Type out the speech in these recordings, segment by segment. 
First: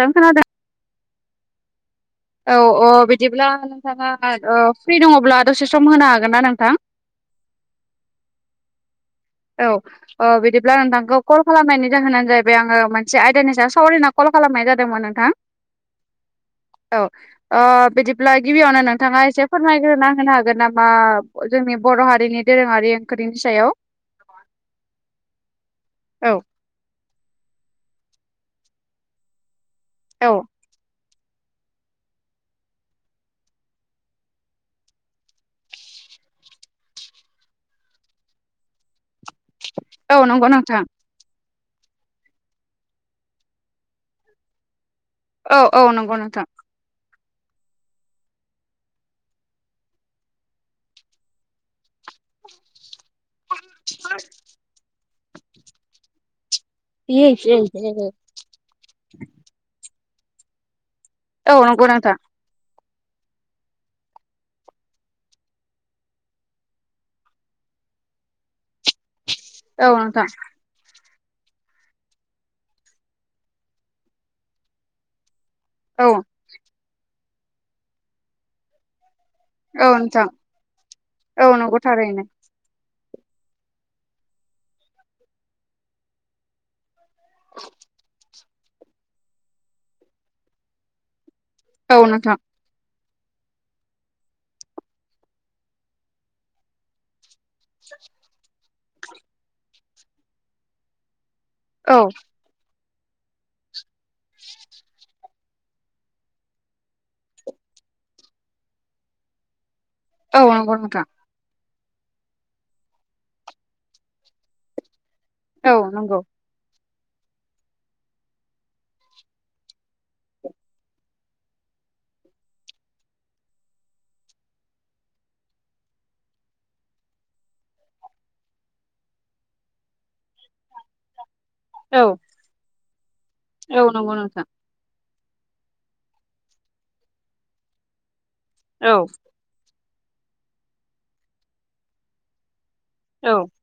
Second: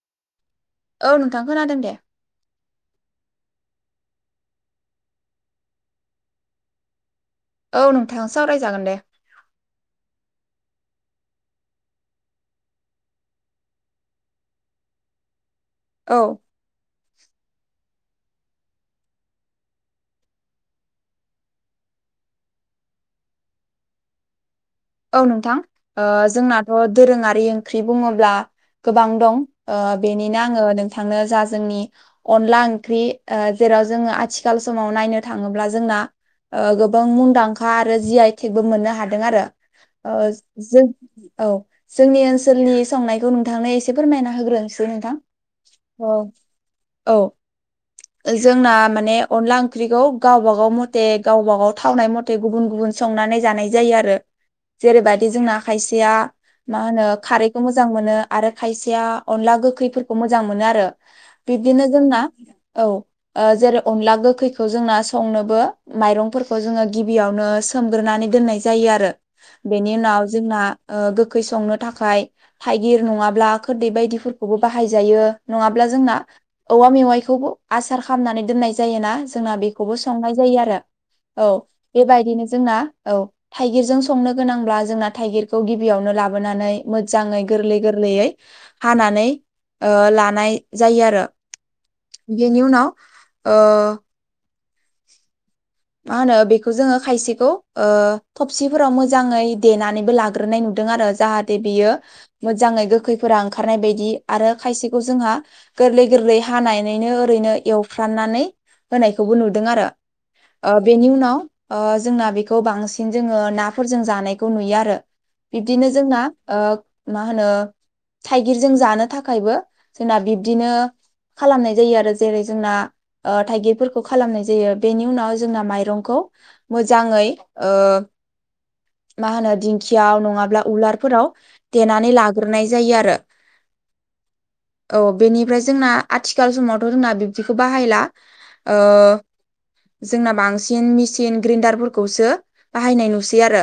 खोनादों औ नोंथां खोनादों दे औ अ बिदिब्ला नोंथाङा फ्रि दङब्ला दसे सम होनो हागोन ना नोंथां औ नोंथां सावरायजागोन दे औ अ बिदिब्ला नोंथांखौ कल खालामनायनि जाहोनानो जाहैबाय आंङो मोनसे आयदानि सायाव सावरिना कल खालामनाय जादोंमोन नोंथां। [inaudible] औ औ ओ बिदिब्ला गिबियावनो नोंथाङा एसे फोरमायग्रोना होनो हागोन नामा जोंनि बर' हारिनि दोरोङारि ओंखनि सायाव औ नोंथां औ जोंनाथ' दोरोङारि ओंख्रि बुङोब्ला गोबां दं औ बेनिनो आङो नोंथांनो जा जोंनि अनला ओंख्रि जेराव जोंङो आथिखाल समाव नायनो थाङोब्ला जोंना ओ गोबां मुंदांखा आरो जि आइ तेकबो मोननो हादों आरो। औ ओ नंगौ नोंथां जों औ जोंनि ओनसोलनि संनायखौ नोंथांनो एसे फोरमायना होग्रोनोसै नोंथां औ औ नंगौ नोंथां औ जोंना माने अनला ओंख्रिखौ गावबाागाव मथे गावबा गाव थावनाय म मथे गुबुन गुबुन संनानै जानाय जायो आरो। जेरैबायाददि जोंना खायसेया मा होनो खारैखौ मोजां मोनो आरो खायसेया अनला गोखैफोरखौ मोजां मोनो आरो औ बिब्दिनो नंगौ नोंथां जोंना औ। जेरै अनला गोखैखौ जोंना संनोबो माइरंफोरखौ जोंङो गिबियावनो सोमग्रोनानै दोननाय जायो आरो औ बेनि नोंथां उनाव जोंना ओ गोखै संनो थाखाय थाइगिर नङाब्ला खोरदै बायदिफोरखौबो बाहायजायो। नङाब्ला औ जोंना औवा मेवाइखौबो आसार खालामनानै दोननाय जायोना। जों औ बेखौबो नोंथां संनाय जायो आरो औ नंगौ थारैनो बेबायदिनो जोंना औ थाइगिरजों सं संनो गोनांब्ला जोंना थाइगिरखौ गिबियावनो लाबोनानै मोजांङै गोरलै गोरलैयै हानानै ऐ लानाय जायो आरो। औ नोंथां बिनिउ नाव ओ मा होनो बेखौ जोंङो खायसेखौ ओ थबसिफोराव मोजांङै देनानैबो लाग्रोनाय नुदों आरो जाहाथे बियो औ मोजाङै गोखैफोरा ओंखारनाय बायदि आरो खायसे जोंहा गोरलै गोरलै हानानैनो ओरैनो एवफ्राननानै होनायखौबो नुदों आरो औ नंगौ ओ नोंथां बेनि उनाव जोंना बेखौ बांसिन जोंङो नाफोरजों जानायखौ नुयो आरो। औ बिब्दिनो ओ नंगौ जोंना मा होनो थाइगिरजों जानो थाखायबो जोंना बिब्दिनो खालामनाय जायो आरो जेरै जोंना थाइगिरफोरखौ खालामनाय जायो। बेनि नि उनाव जोंना माइरंखौ मोजाङै ओ मा होनो दिंखियाव नङाब्ला उलारफोराव देनानै लाग्रोनाय जायो आरो। ओ नंगौ नोंथां औ बेनिफ्राय जोंना आथिखाल समावथ' जोंना बिब्दिखौ बाहायला ओ औ जोंना बांसिन मेसिन ग्रेन्डारफोरखौसो बाहायनाय औ नुसै आरो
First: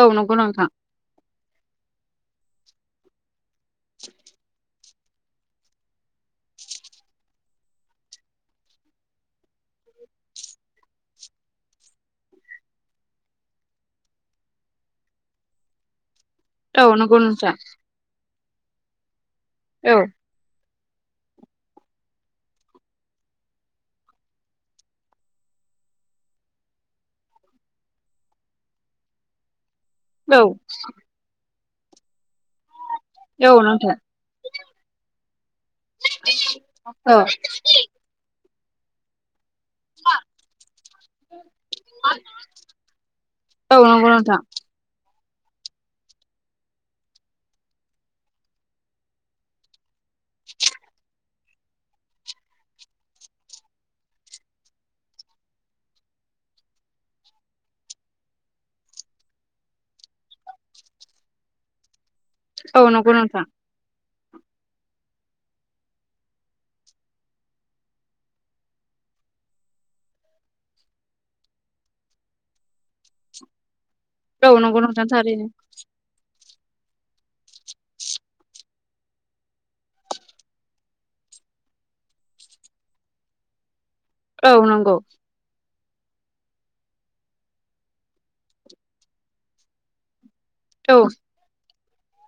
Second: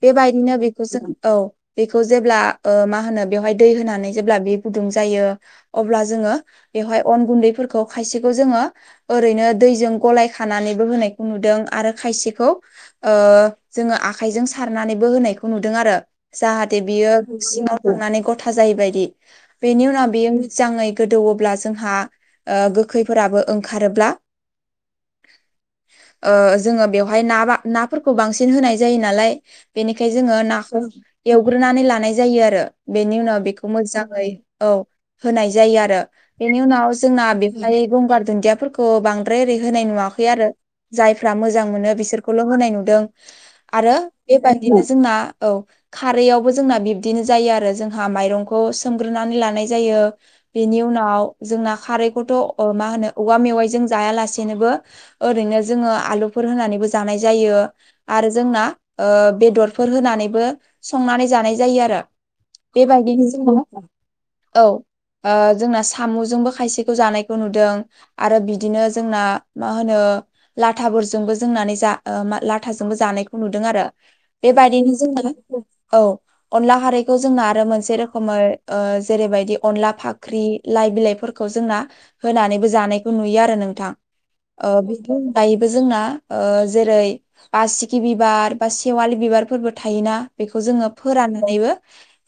औ नंगौ बेबायदिनो नोंथां बेखौ जों औ बेखौ जेब्ला ओ मा होनो बेवहाय दै होनानै जेब्ला बे गुदुं जायो अब्ला जोंङो बेवहाय अन गुन्दैफोरखौ खायसेखौ जोंङो ओरैनो दैजों गलाय खानानैबो होनायखौ नुदों आरो खायसेखौ ओ जोंङो आखाइजों सारनानैबो होनायखौ नुदों आरो। जाहाथे औ बियो नंगौ नोंथां सिङाव थांनानै गथा जायोैबायदि बेनि औ उनाव बियो मोजांङै गोदौवोब्ला जोंहा गोखैफोराबो ओंखारोब्ला ओ जोंङो बेवहाय न नाफोरखौ बांसिन होनाय जायो नालाय बेनिखाय जोंङो औ नाखौ एवग्रोनानै लानाय जायो आरो बेनि उनाव औ बेखौ नोंथां मोजांङै औ होनाय जायो आरो बेनि उनाव औ जोंना बेवहाय गंगार दुन्दियाफोरखौ बांद्राय ओरै होनाय नुवाखै आरो जायफ्रा मोजां मोनो बिसोरखौल' होनाय नुदों। औ आरो नंगौ नोंथां बेबादि बिदिनो जोंना औ खारैआवबो जोंना बिब्दिनो जायो आरो जोंहा माइरंखौ सोमग्रोनानै लानाय जायो बेनि उनाव जोंना खारैखौथ' मा होनो औवा मेवाइजों जायालासे बिनोबो ओरैनो जोङो आलुफोर होनानैबो जानाय जायो। आरो जोंना ओ बेदरफोर होनानैबो संनानै जानाय जायो आरो। औ बे नंगौ बायदिनो‌ नोंथां जोंङो औ ओ जोंना साम'जोंबो खायसेखौ जानायखौ नुदों आरो बिदिनो जोंना मा होनो लाथाफोरजोंबो जोंनानै जा लाथाजोंबो जानायखौ नुदों आरो। औ नंगौ बेबादिनो नोंथां जोङो थारैनो औ अनला खारैखौ जोंना आरो मोनसे रोखोमै जेरैबायदि अनला फाख्रि लाइ बिलाइफोरखौ जोंना होनानैबो जानायखौ नुयो आरो नोंथां औ नंगौ बेखौ दायोबो जोंना ओ जेरै बासिकि बिबार बा सेवालि बिबारफोरबो थायोना बेखौ जोङो औ फोराननानैबो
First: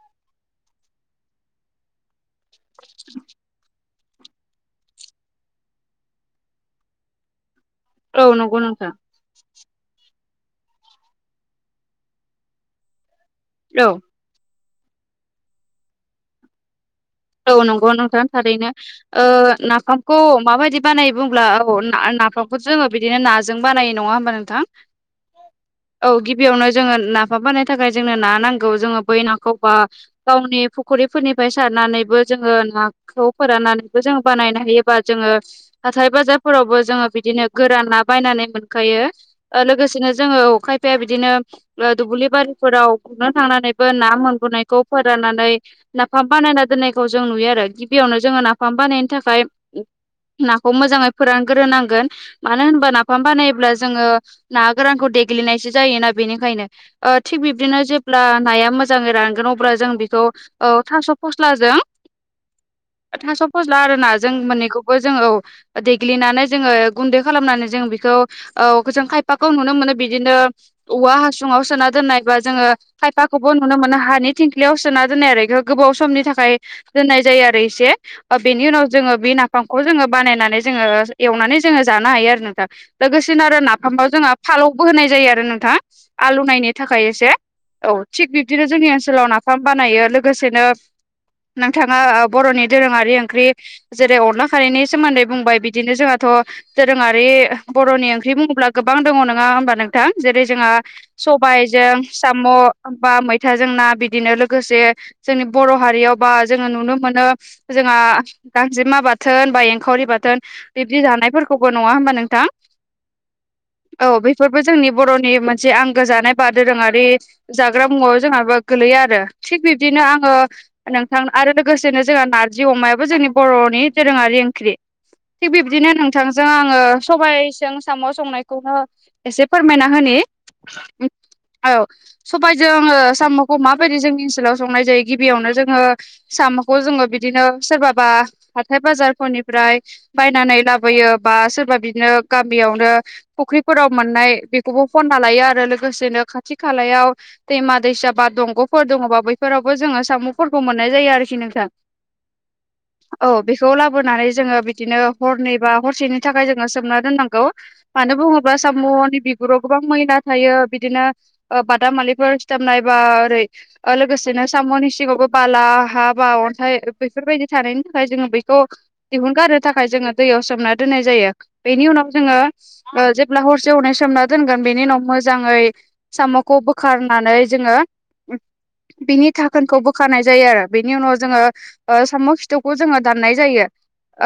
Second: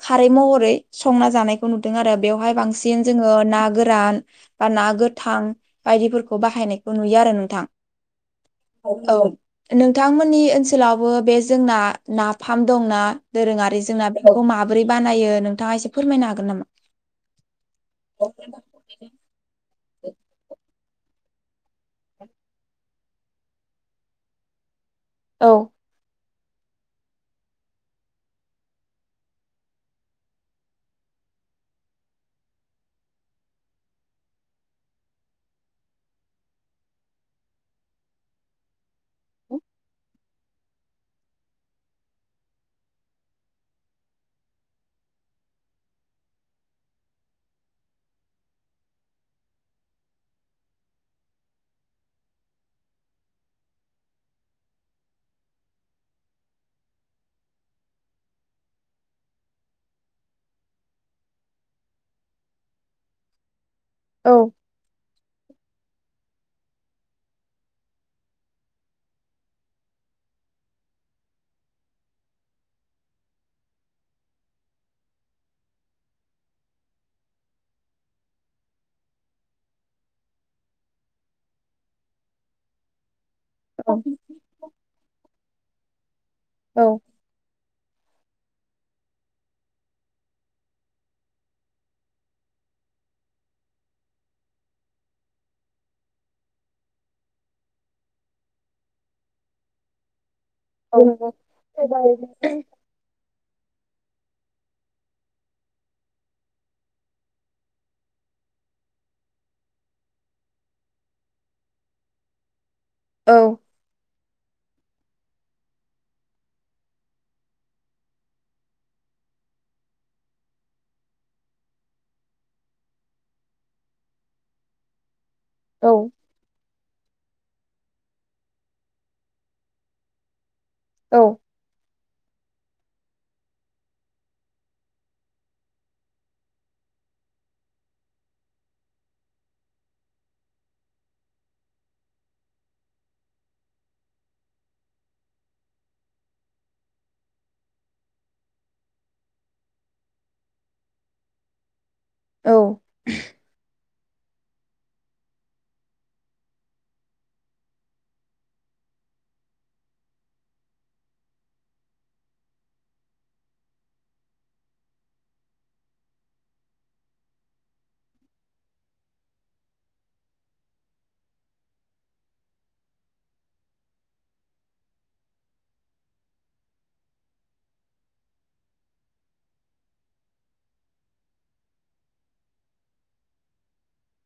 खारै महरै संना जानाय नुदों आरो बेवहाय बांसिन जोङो ना गोरान बा ना गोथां बायदिफोरखौ बाहायनायखौ नुयो आरो नोंथां औ नंगौ नोंथां औ नोंथांमोननि ओनसोलावबो बे जोंना नाफाम दंना दोरोङारि औ जोंना बे मखौ माबोरै बानायो नोंथाङा एसे फोरमायनो हागोन नामा? औ नंगौ नोंथां थारैनो। नाफामखौ माबायदि बानायो बुंब्ला औ नाफामखौ जोङो बिदिनो नाजों बानायो नङा होमबा नोंथां? औ औ गिबियावनो जोङो नाफा बनो थाखाय जोंनो ना नांगौ जोङो बै नाखौ बा गावनि फुखरिफोरनिफ्राय सारनानै जोङो नाखौ फोराननानैबो जोङ बानायनो हायोबा जोङो हाथाय बाजारफोरावबो जोङो बिदिनो गोरान ना बायनानै मोनखायो लोगोसेनो जोङो खायफाया बिदिनो दुब्लि बारिफोराव गुरनो थांनानैबो ना मोनबोनायखौ फोराननानै नाफाम बानायना दोननायखौ जों नुयो आरो गिबियावनो जोङो नाफाम बानायनायनि थाखाय नाखौ मोजाङै फोरानग्रोनांगोन मानो होनबा नाफाम बानायोब्ला जोङो ना गोरानखौ देग्लिनायसो जायोना बेनिखायनो थिग बिब्दिनो जेब्ला नाया मोजाङै रानगोन अब्ला जों बेखौ औ थास' फस्लाजों थास' फस्ला आरो ना जों औ मोन्नैखौबो जों औ देग्लिनानै जोङो गुन्दै खालामनानै जों बेखौ औ जों खायफाखौ नुनो मोनो बिदिनो औवा हासुङाव सोना दोननायबा जोङो खायफाखौबो नुनो मोनो हानि थिंख्लियाव सोना दोननाय आरो बेखौ गोबाव समनि थाखाय- दोन्नाय जायो आरो एसे बेनि उनाव जोङो बि नाफामखौ जोङो बानायनानै जोङो एवनानै जोङो जानो हायो आरो नोंथां। लोगोसेनो आरो औ नाफामाव जोंहा फालौबो होनाय जायो आरो नोंथाङा आलु नायनायनि औ थाखाय एसे औ थिग बिब्दिनो जोंनि ओनसोलाव नाफाम बानायो लोगोसेनो नोंथाङा बर'नि दोरोङारि ओंख्रि जेरै अनला खारैनि सोमोन्दै बुंबाय बिदिनो जोंहाथ' दोरोङारि बर'नि ओंख्रि बुङोब्ला गोबां दङ नङा होमबा नोंथां जेरै जोंहा औ सबायजों साम' बा मैथा जोंना बिदिनो लोगोसे जोंनि बर' हारियाव बा जोङो नुनो मोनो जोंहा गांजेमा बाथोन बा एंखावरि बाथोन बिब्दि जानायफोरखौबो नङा होमबा नोंथां औ औ बेफोरबो जोंनि बर'नि मोनसे आंगो जानाय बा दोरोङारि जाग्रा मुवायाव जोंहाबा गोलैयो आरो थिग बिब्दिनो आङो नोंथां आरो लोगोसेनो जोंहा नारजि अमायाबो जोंनि बर'नि दोरोङारि ओंख्रि। थिग बिब्दिनो औ नोंथांजों आङो सबबायजों साम' संनायखौनो एसे फोरमायना होनि औ औ सबबायजोंङो साम'खौ माबायदि जोंनि ओनसोलाव संनाय जायो गिबियावनो जों साम'खौ जोङो बिदिनो सोरबाबा हााथथाय बाजारफोरनिफ्राय बायनानै लाबोयो बा सोरबा बिदिनो गामियावनो फुख्रिफोराव मोननाय बेखौबो फनना लायो आरो लोगोसेनो खाथि खालायाव दैमा दैसा बा दंग'फोर दङबा बैफोरावबो जोङो सामु मोननाय जायो आरोखि नोंथां। औ बेखौ ला बोनानै जोङो बिदिनो हरनै बा हरसेनि थाखाय जोङो सोमना दोननांगौ। मानो बुङोब्ला साम'नि बिगुराव गोबां मैला थायो बिदिनो बादामालिफोर सिथाबनाय बा ओरै लोगोसेनो साम'नि सिङावबो बाला हा बा अन्थाइ बेफोरबायदि थानायनि थाखाय जोङो बेखौ दिहुनगारनो थाखाय जोङो दैयाव सोमना दोननाय जायो बेनि उनाव जोङो ओ जेब्ला हरसे हरनै सोमना दोनगोन बेनि उनाव मोजाङै साम'खौ बोखारनानै जोङो बिनि थाखोनखौ बो खानाय जायो आरो बेनि उनाव जोङो साम' खिथुखौ जोङो दाननाय जायो।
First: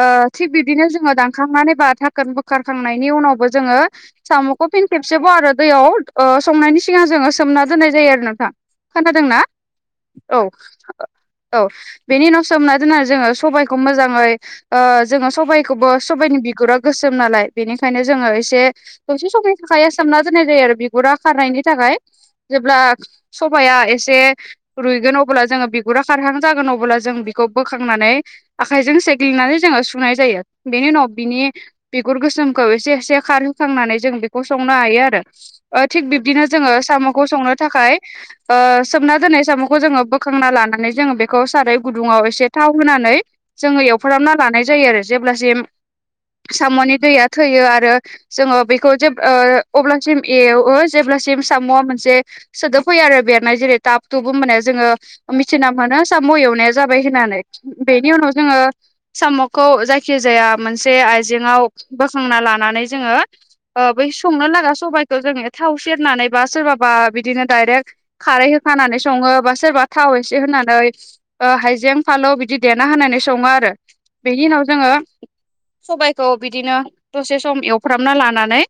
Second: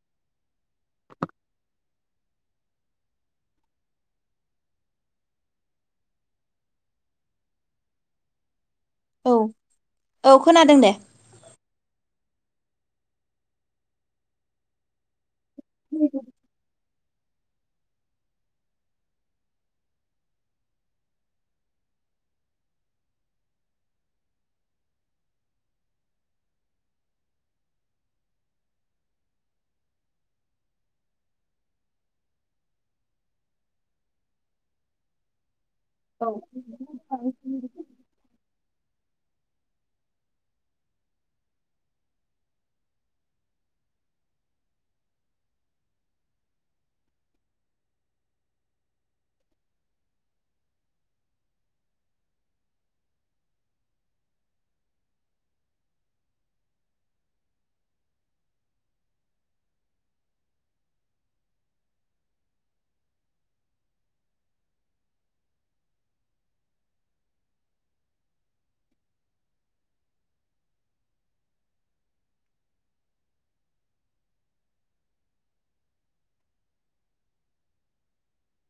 ओ थिग बिदिनो जोङो दानखांनानै बा थाखोन बोखारखांनायनि उनावबो जोङो साम'खौ फिन खेबसेबाव आरो दैयाव ओ संनायनि सिगां जोङो सोमना दोननाय जायो आरो नोंथां। खोनादोंना? औ। खोनादों दे औ बेनि उनाव सोम दोनना जोङो सबाइखौ मोजाङै ओ जोङो सबाय खौबो सबायनि बिगुरा गोसोम नालाय। बेनिखायनो जोङो एसे दसे समनि थाखाय सोमना दोननाय जायो आरो बिगुरा खारनायनि थाखाय। जेब्ला सबाया एसे रुइगोन अ अब्ला जोङो बिगुरा खारहां जागोन अब्ला जों बि बेखौ बोखांनानै आखाइजों सेग्लिनानै जोङो सुनाय जायो बेनि उनाव बिनि बिगुर गोसोमखौ एसे एसे खारहोखांनानै जों बेखौ संनो हायो आरो। ओ थिग औ बिब्दिनो जोङो साम'खौ संनो थाखाय ओ सोमना दोननाय साम'खौ जोङो सुखांना लानानै जोङो बेखौ साराय गुदुङाव एसे थाव होनानै जोङो एवफोरामना लानाय जायो आरो जेब्लासिम साम'नि दैया थैयो आरो जोङो बेखौ जे ओ अब्लासिम एयाव जेब्लासिम सामुआ मोनसे सोदोब फैयो आरो बेरनाय जेरै टाब थुब होनबाना जोङो मिथिना मोनो साम' एवनाया जाबाय होननानै बेनि उनाव जोङो साम'खौ जायखिजाया मोनसे आइजेेङाव बोखांना लानानै जोङो बै संनो लागा सबायखौ जोङो थाव सेरनानै बा सोरबाबा बिदिनो दायरेक्ट खारै होखानानै सङो बा सोरबा थाव एसे होनानै हाइजें फालौ बिदि देना होनानै सङो आरो। बेनि उनाव जोङो सबायखौ बिदिनो दसे सम एवफ्रामना लानानै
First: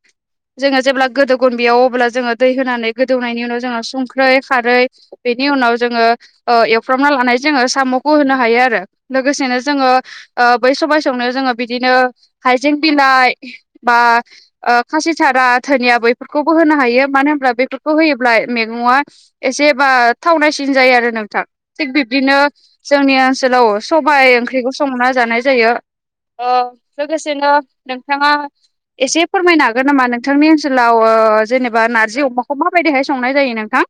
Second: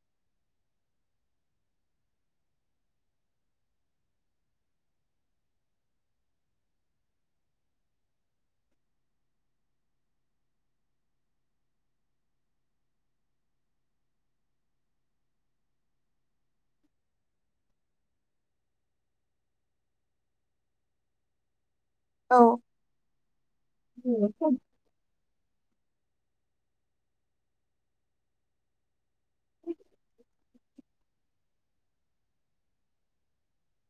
जोङो जेब्ला गोदौगोन बेयाव अब्ला जोङो दै होनानै गोदौनायनि उनाव जोङो संख्रै खारै बेनि उनाव जोङो ओ एवफ्रामना लानाय जोङो साम'खौ होनो हायो आरो लोगोसेनो जोङो ओ बै सबाय संनायाव जोङो बिदिनो हायजें बिलाइ बा ओ खासि थारा धोनिया बेैफोरखौबो होनो हायो मानो होनब्ला बेफोरखौ होयोब्ला मेगंआ एसेबा थावनायसिन जायो आरो नोंथां थिक बिबदिनो औ जोंनि ओनसोलाव सबाय ओंख्रिखौ संना जानाय जायो ओ लोगोसेनो नोंथाङा एसे फोरमायनो हागोन नामा नोंथांनि ओनसोलाव ओ जेनेबा नारजि अमाखौ माबायदिहाय संनाय जायो नोंथां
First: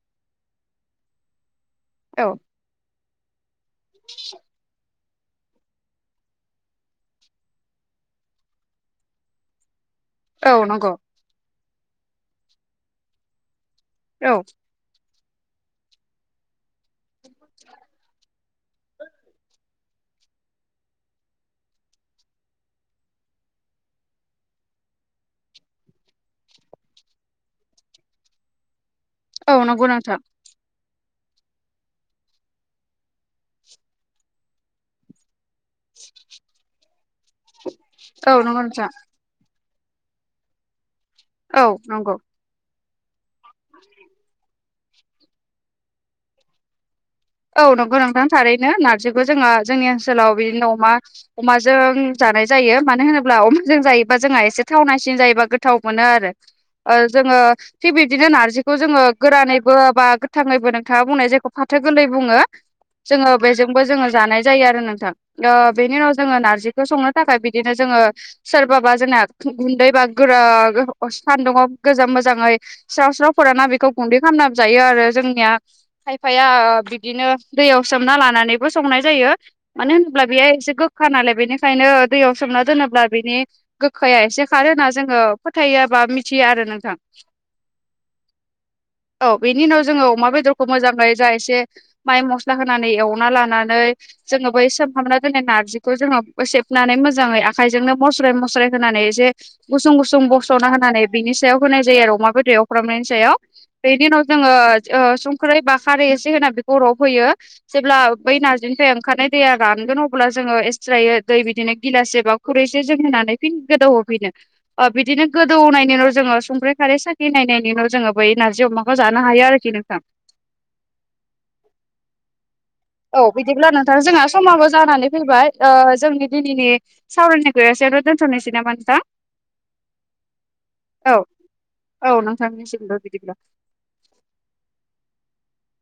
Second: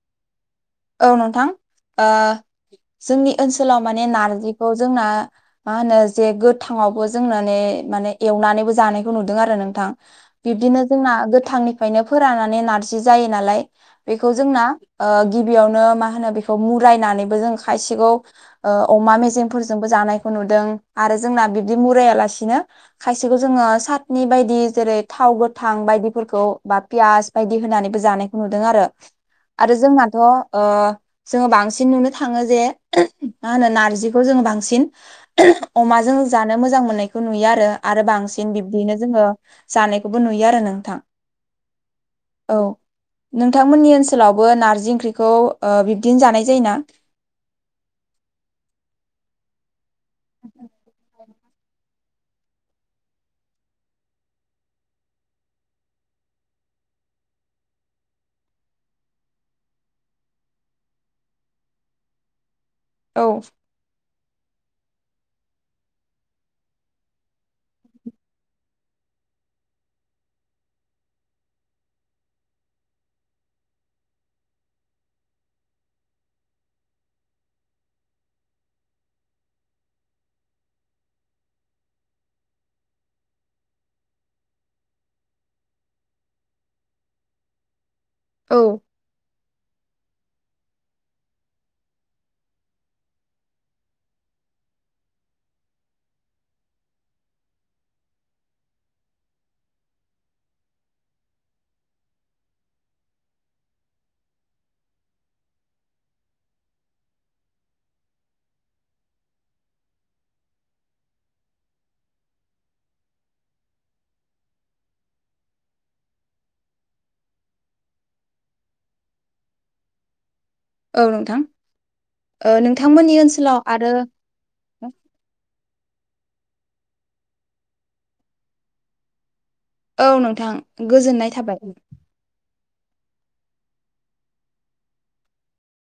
औ नोंथां ओ औ जोंनि ओनसोलाव माने नारजिखौ जोंना मा होनो जे गोथाङावबो जोंनानै माने एवनानैबो जानायखौ नुदों आरो नोंथां औ बिब्दिनो नंगौ जोंना गोथांनिफ्रायनो फोराननानै नारजि जायो नालाय बेखौ औ जोंना ओ गिबियावनो मा होनो बेखौ मुरायनानैबो जों खायसिगौ ओ अमा मेजेमफोरजोंबो जानायखौ नुदों आरो जोंना बिब्दि मुरायालासिनो खायसेखौ जोङो सातनि बायदि जेरै थाव गोथां बायदिफोरखौ बा पियास बायदि होनानैबो जानायखौ नुदों आरो औ आरो नंगौ नोंथां जोंनाथ' ओ जोङो बांसिन नुनो थाङो जे मा होनो नारजिखौ जोङो बांसिन अमाजों जानो मोजां मोननायखौ नुयो आरो आरो औ बांसिन नंगौ नोंथां बिब्दिनो जोङो जानायखौबो नुयो आरो नोंथां औ नंगौ औ नोंथांमोननि ओनसोलावबो नारजि ओंख्रिखौ ओ बिब्दिनो जानाय जायोना औ नंगौ नोंथां थारैनो नारजिखौ जोंङो जोंनि ओनसोलाव बिदिनो अमा अमाजों जानाय जायो मानो होनोब्ला अमाजों जायोबा जोंहा एसे थावनासिन जायोबा गोथाव मोनो आरो ओ जोङो थिग बिदिनो नारजिखौ जोङो गोरानैबो बा गोथाङैबो नोंथाङा बुंनाय जायखौ फाथो - गोरलै बुङो जोङो औ बे बो जोङो जानाय जायो आरो नोंथां ओ बेनि उनाव जोङो नारजिखौ संनो थाखाय बिदिनो जोङो सोरबाबा जोंना गुन्दै बा गोरा सान्दुंआव गोजाम मोजाङै स्राव -स्रावफोराना बेखौ गुन्दै खालामना जायो आरो जोंनिया खायफाया बिदिनो दैयाव सोमना लानानैबो संनाय जायो मानो होनोब्ला बेयो एसे गोखा नालाय बेनिखायनो दैयाव सोमना दोनोब्ला बिनि गोखाया एसे खारो होना जोङो फोथायो बा मिथिया आरो नोंथां औ औ बेनि उनाव जोङो अमा बेदरखौ मोजांयै जा एसे माइ मस्ला होनानै एवना लानानै जोङो बै सोमहाबना दिनै नार्जिखौ जोङो सेबनानै मोजाङै आखायजोंनो मस्राय मस्राय होनानै जे गुसुं -गुसुं बस'ना होनानै बिनि सायाव होनाय जायो आरो अमा बेदै एवफ्रामनायनि सायाव बेनि उनाव जोङो ओ संख्रै बा खारै एसे होनानै बेखौ रबहैयो जेब्ला बै नारजिनिफ्राय ओंखारनाय दैया रानगोन अब्ला जोङो एसट्रायै दै बिदिनो गिलास एबा खुरैसे जों होनानै फिन गोदौ होफिनो ओ बिदिनो गोदौनायनि उनाव जोङो संख्रि खारै साखिनायनायनिनाव जोङो बै नारजि अमाखौ जानो हायो आरोखि नोंथां औ नोंथां ओ नों औ बिदिब्ला नोंथां जोंहा समाबो जानानै फैबाय ओ जोंनि दिनैनि सावरायनि गयो आरो दोनथनोसै नामा नोंथां औ नोंथां औ गोजोननाय थाबाय औ नोंथांनिसिमबो बिदिब्ला